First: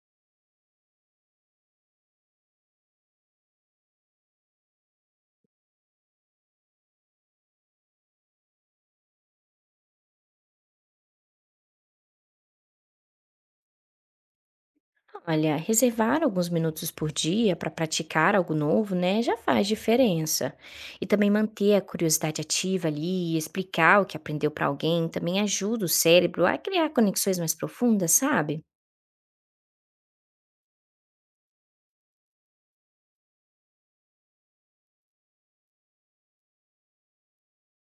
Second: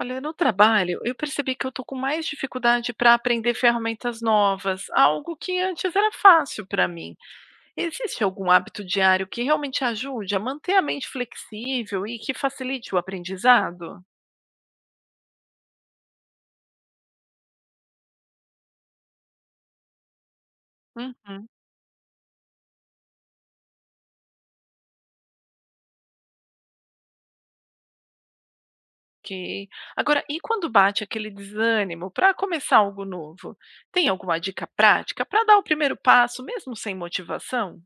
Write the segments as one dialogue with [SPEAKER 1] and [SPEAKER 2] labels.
[SPEAKER 1] Olha, no trabalho, eu percebi que eu estou com mais dificuldade para aprender ferramentas novas, algo que antes era fácil para mim. Existe algum hábito diário que realmente ajude a manter a mente flexível e que facilite o aprendizado?
[SPEAKER 2] Olha, reservar alguns minutos por dia para praticar algo novo, né, já faz diferença. E também
[SPEAKER 1] Uhum,
[SPEAKER 2] manter a curiosidade ativa ali, e explicar o que aprendeu para alguém, também ajuda o cérebro a criar conexões mais profundas, sabe?
[SPEAKER 1] ok. Agora, e quando bate aquele desânimo para começar algo novo? Tem alguma dica prática para dar o primeiro passo, mesmo sem motivação?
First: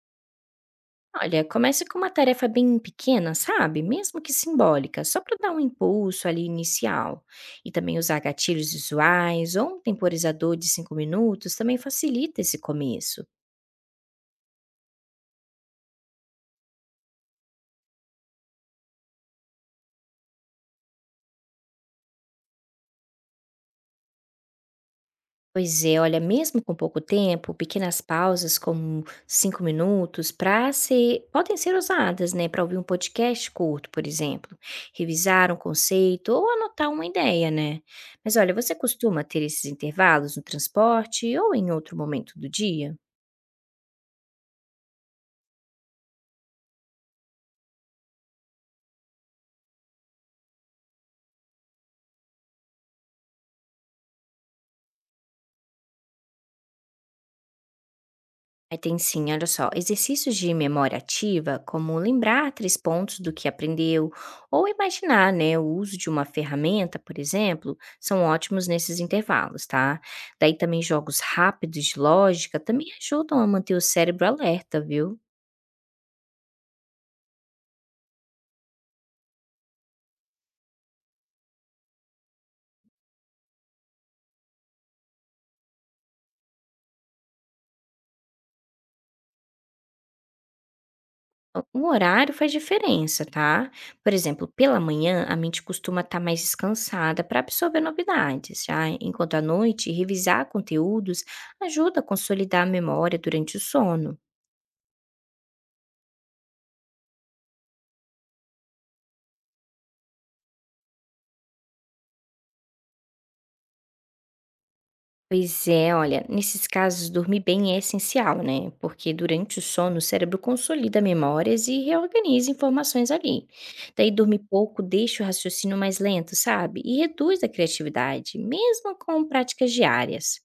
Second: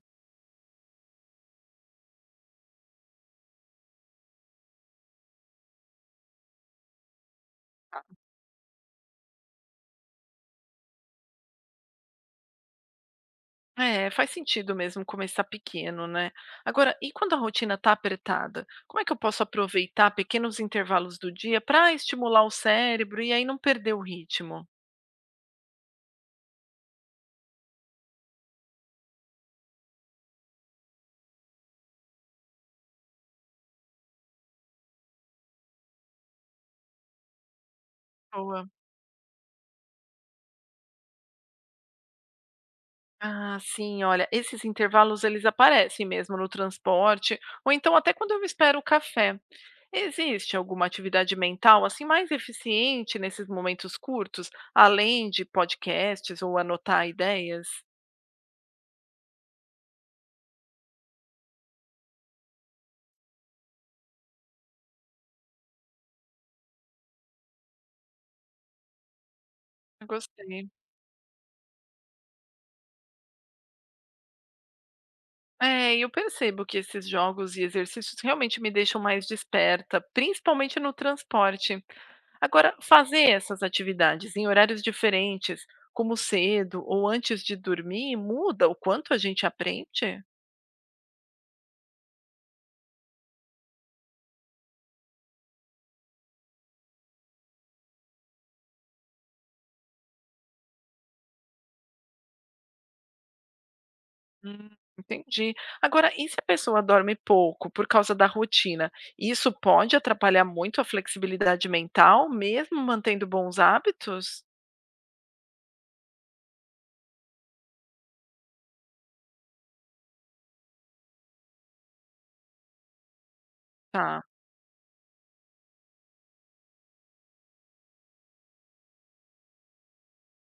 [SPEAKER 2] Olha, comece com uma tarefa bem pequena, sabe? Mesmo que simbólica, só para dar um impulso ali inicial. E também usar gatilhos visuais ou um temporizador de 5 minutos também facilita esse começo.
[SPEAKER 1] É, faz sentido mesmo começar pequeno, né? Agora, e quando a rotina está apertada? Como é que eu posso aproveitar pequenos intervalos do dia para estimular o cérebro e aí não perder o ritmo?
[SPEAKER 2] Pois é, olha, mesmo com pouco tempo, pequenas pausas como 5 minutos pra ser, podem ser usadas, né, para ouvir um podcast curto, por exemplo, revisar um conceito ou anotar uma ideia, né? Mas olha,
[SPEAKER 1] Boa.
[SPEAKER 2] você costuma ter esses intervalos no transporte ou em outro momento do dia?
[SPEAKER 1] Ah, sim, olha, esses intervalos eles aparecem mesmo no transporte, ou então até quando eu espero o café. Existe alguma atividade mental assim mais eficiente nesses momentos curtos, além de podcasts ou anotar ideias?
[SPEAKER 2] Aí tem sim, olha só, exercícios de memória ativa, como lembrar três pontos do que aprendeu, ou imaginar, né, o uso de uma ferramenta, por exemplo, são ótimos nesses intervalos, tá? Daí
[SPEAKER 1] Gostei.
[SPEAKER 2] também jogos rápidos de lógica também ajudam a manter o cérebro alerta, viu?
[SPEAKER 1] É, e eu percebo que esses jogos e exercícios realmente me deixam mais desperta, principalmente no transporte. Agora, fazer essas atividades em horários diferentes, como cedo ou antes de dormir, muda o quanto a gente aprende?
[SPEAKER 2] O horário faz diferença, tá? Por exemplo, pela manhã a mente costuma estar mais descansada para absorver novidades, já enquanto à noite revisar conteúdos ajuda a consolidar a memória durante o sono.
[SPEAKER 1] Hum, entendi. Agora, e se a pessoa dorme pouco por causa da rotina? Isso pode atrapalhar muito a flexibilidade mental, mesmo mantendo bons hábitos?
[SPEAKER 2] Pois é, olha, nesses casos dormir bem é essencial, né? Porque durante o sono o cérebro consolida memórias e reorganiza informações ali. Daí
[SPEAKER 1] Tá.
[SPEAKER 2] dormir pouco deixa o raciocínio mais lento, sabe? E reduz a criatividade, mesmo com práticas diárias.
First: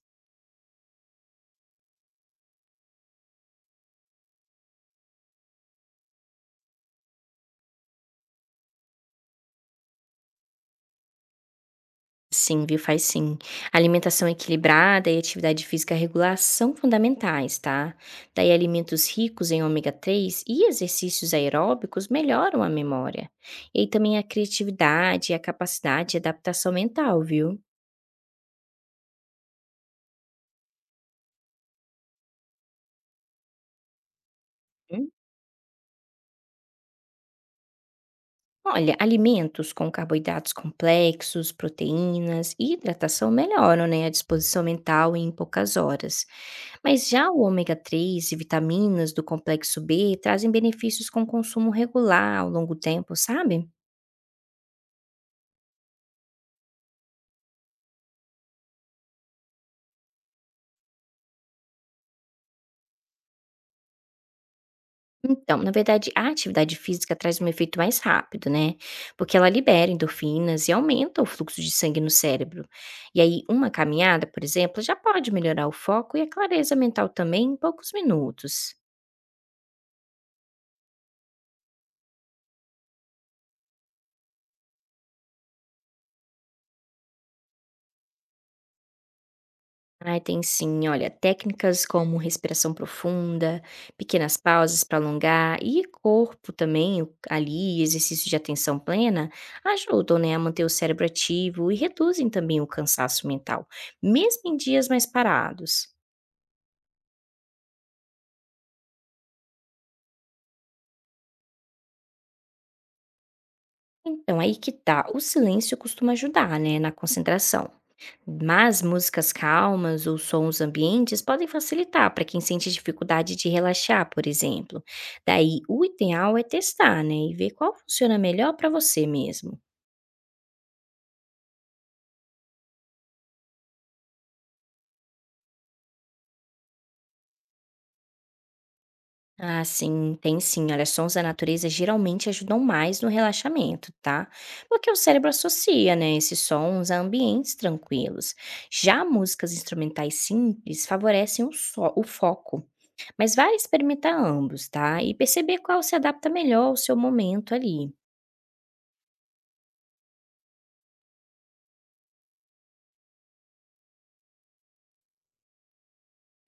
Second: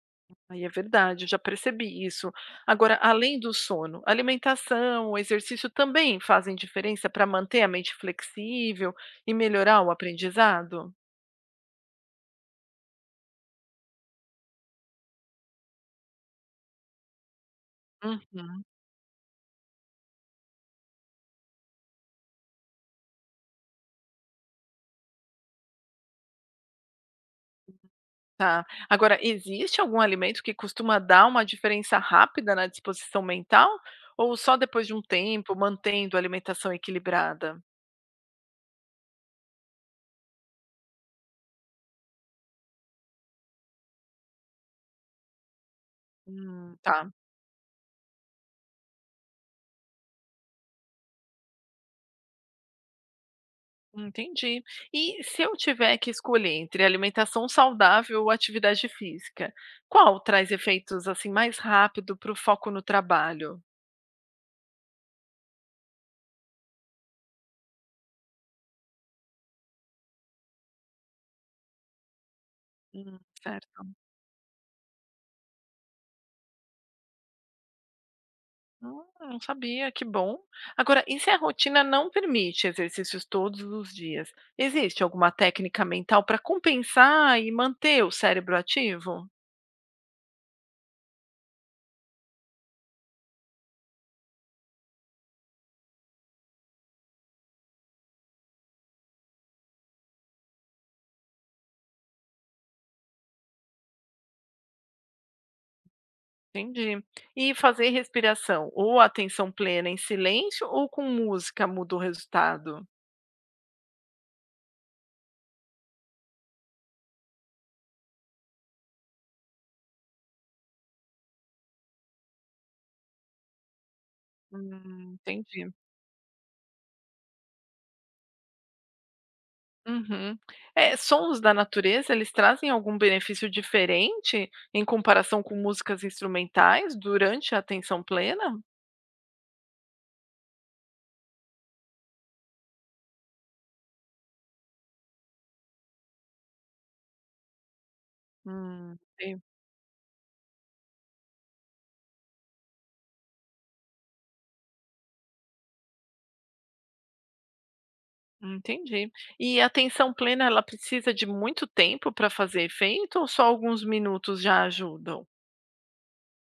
[SPEAKER 1] Aí é verdade, eu já percebi isso. Agora, além do sono, alimentação, exercício também fazem diferença para manter a mente flexível e melhorar o aprendizado?
[SPEAKER 2] Sim, viu? Faz sim. Alimentação equilibrada e atividade física regular são fundamentais, tá? Daí,
[SPEAKER 1] Uhum,
[SPEAKER 2] alimentos ricos em ômega 3 e exercícios aeróbicos melhoram a memória. E aí também a criatividade e a capacidade de adaptação mental, viu?
[SPEAKER 1] tá. Agora, existe algum alimento que costuma dar uma diferença rápida na disposição mental? Ou só depois de um
[SPEAKER 2] Hum?
[SPEAKER 1] tempo, mantendo a alimentação equilibrada?
[SPEAKER 2] Olha, alimentos com carboidratos complexos, proteínas e hidratação melhoram, né, a disposição mental em poucas horas. Mas
[SPEAKER 1] Tá.
[SPEAKER 2] já o ômega 3 e vitaminas do complexo B trazem benefícios com consumo regular ao longo do tempo, sabe?
[SPEAKER 1] Entendi. E se eu tiver que escolher entre alimentação saudável ou atividade física, qual traz efeitos assim mais rápido para o foco no trabalho?
[SPEAKER 2] Então, na verdade, a atividade física traz um efeito mais rápido, né? Porque ela libera endorfinas e aumenta o fluxo de sangue no cérebro. E aí, uma
[SPEAKER 1] Certo.
[SPEAKER 2] caminhada, por exemplo, já pode melhorar o foco e a clareza mental também em poucos minutos.
[SPEAKER 1] Não sabia, que bom. Agora, e se a rotina não permite exercícios todos os dias? Existe alguma técnica mental para compensar e manter o cérebro ativo?
[SPEAKER 2] Ai, tem sim. Olha, técnicas como respiração profunda, pequenas pausas para alongar e corpo também, ali, exercício de atenção plena, ajudam, né, a manter o cérebro ativo e reduzem também o cansaço mental, mesmo em dias mais parados.
[SPEAKER 1] Entendi. E fazer respiração ou atenção plena em silêncio ou com música muda o resultado?
[SPEAKER 2] Então, aí que tá, o silêncio costuma ajudar, né, na concentração. Mas músicas calmas ou sons ambientes podem facilitar para quem sente dificuldade de relaxar, por exemplo. Daí,
[SPEAKER 1] Entendi.
[SPEAKER 2] o ideal é testar, né, e ver qual funciona melhor para você mesmo.
[SPEAKER 1] Uhum. Sons da natureza, eles trazem algum benefício diferente em comparação com músicas instrumentais durante a atenção plena?
[SPEAKER 2] Ah, sim, tem sim. Olha, sons da natureza geralmente ajudam mais no relaxamento, tá? Porque o cérebro associa, né, esses sons a ambientes tranquilos. Já
[SPEAKER 1] En
[SPEAKER 2] músicas instrumentais simples favorecem o foco, mas vale experimentar ambos, tá? E perceber qual se adapta melhor ao seu momento ali.
[SPEAKER 1] entendi. E a atenção plena, ela precisa de muito tempo para fazer efeito ou só alguns minutos já ajudam?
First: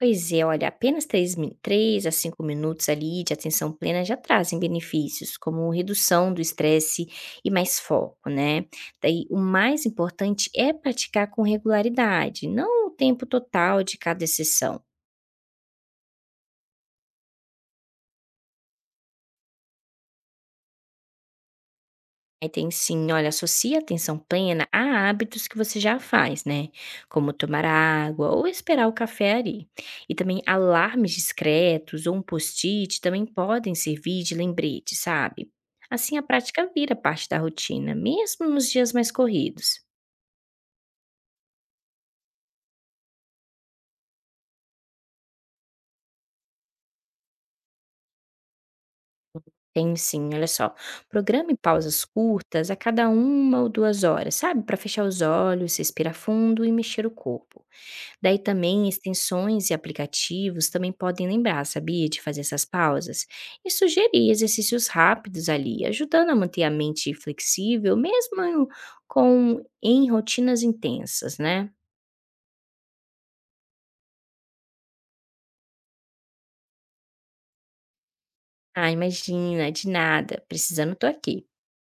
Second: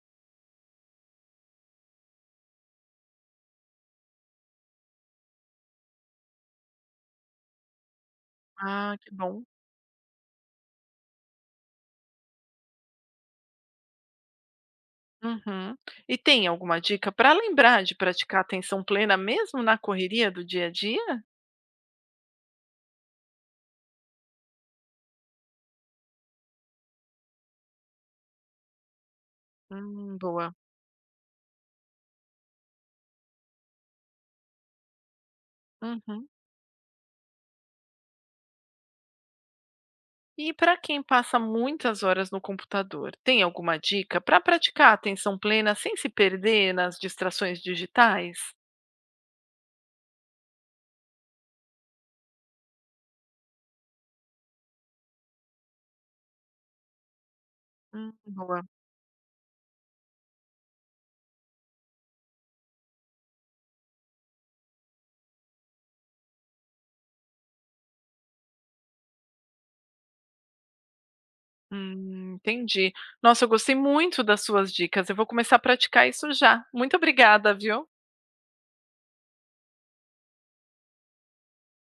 [SPEAKER 2] Pois é, olha, apenas 3 a 5 minutos ali de atenção plena já trazem benefícios, como redução do estresse e mais foco, né?
[SPEAKER 1] Ah, que
[SPEAKER 2] Daí, o
[SPEAKER 1] bom.
[SPEAKER 2] mais importante é praticar com regularidade, não o tempo total de cada sessão.
[SPEAKER 1] Uhum. E tem alguma dica para lembrar de praticar atenção plena mesmo na correria do dia a dia?
[SPEAKER 2] Aí tem sim, olha, associe a atenção plena a hábitos que você já faz, né? Como tomar água ou esperar o café ali. E também
[SPEAKER 1] Boa.
[SPEAKER 2] alarmes discretos ou um post-it também podem servir de lembrete, sabe? Assim a
[SPEAKER 1] Uhum.
[SPEAKER 2] prática vira parte da rotina, mesmo nos dias mais corridos.
[SPEAKER 1] E para quem passa muitas horas no computador, tem alguma dica para praticar a atenção plena sem se perder nas distrações digitais?
[SPEAKER 2] Tem sim, olha só. Programe pausas curtas a cada 1 ou 2 horas, sabe? Para fechar os olhos, respirar fundo e mexer o corpo. Daí
[SPEAKER 1] Boa.
[SPEAKER 2] também extensões e aplicativos também podem lembrar, sabia, de fazer essas pausas e sugerir exercícios rápidos ali, ajudando a manter a mente flexível, mesmo com em rotinas intensas, né?
[SPEAKER 1] Entendi. Nossa, eu gostei muito das suas dicas. Eu vou começar a praticar isso já. Muito obrigada, viu?
[SPEAKER 2] Ah, imagina, de nada, precisando tô aqui.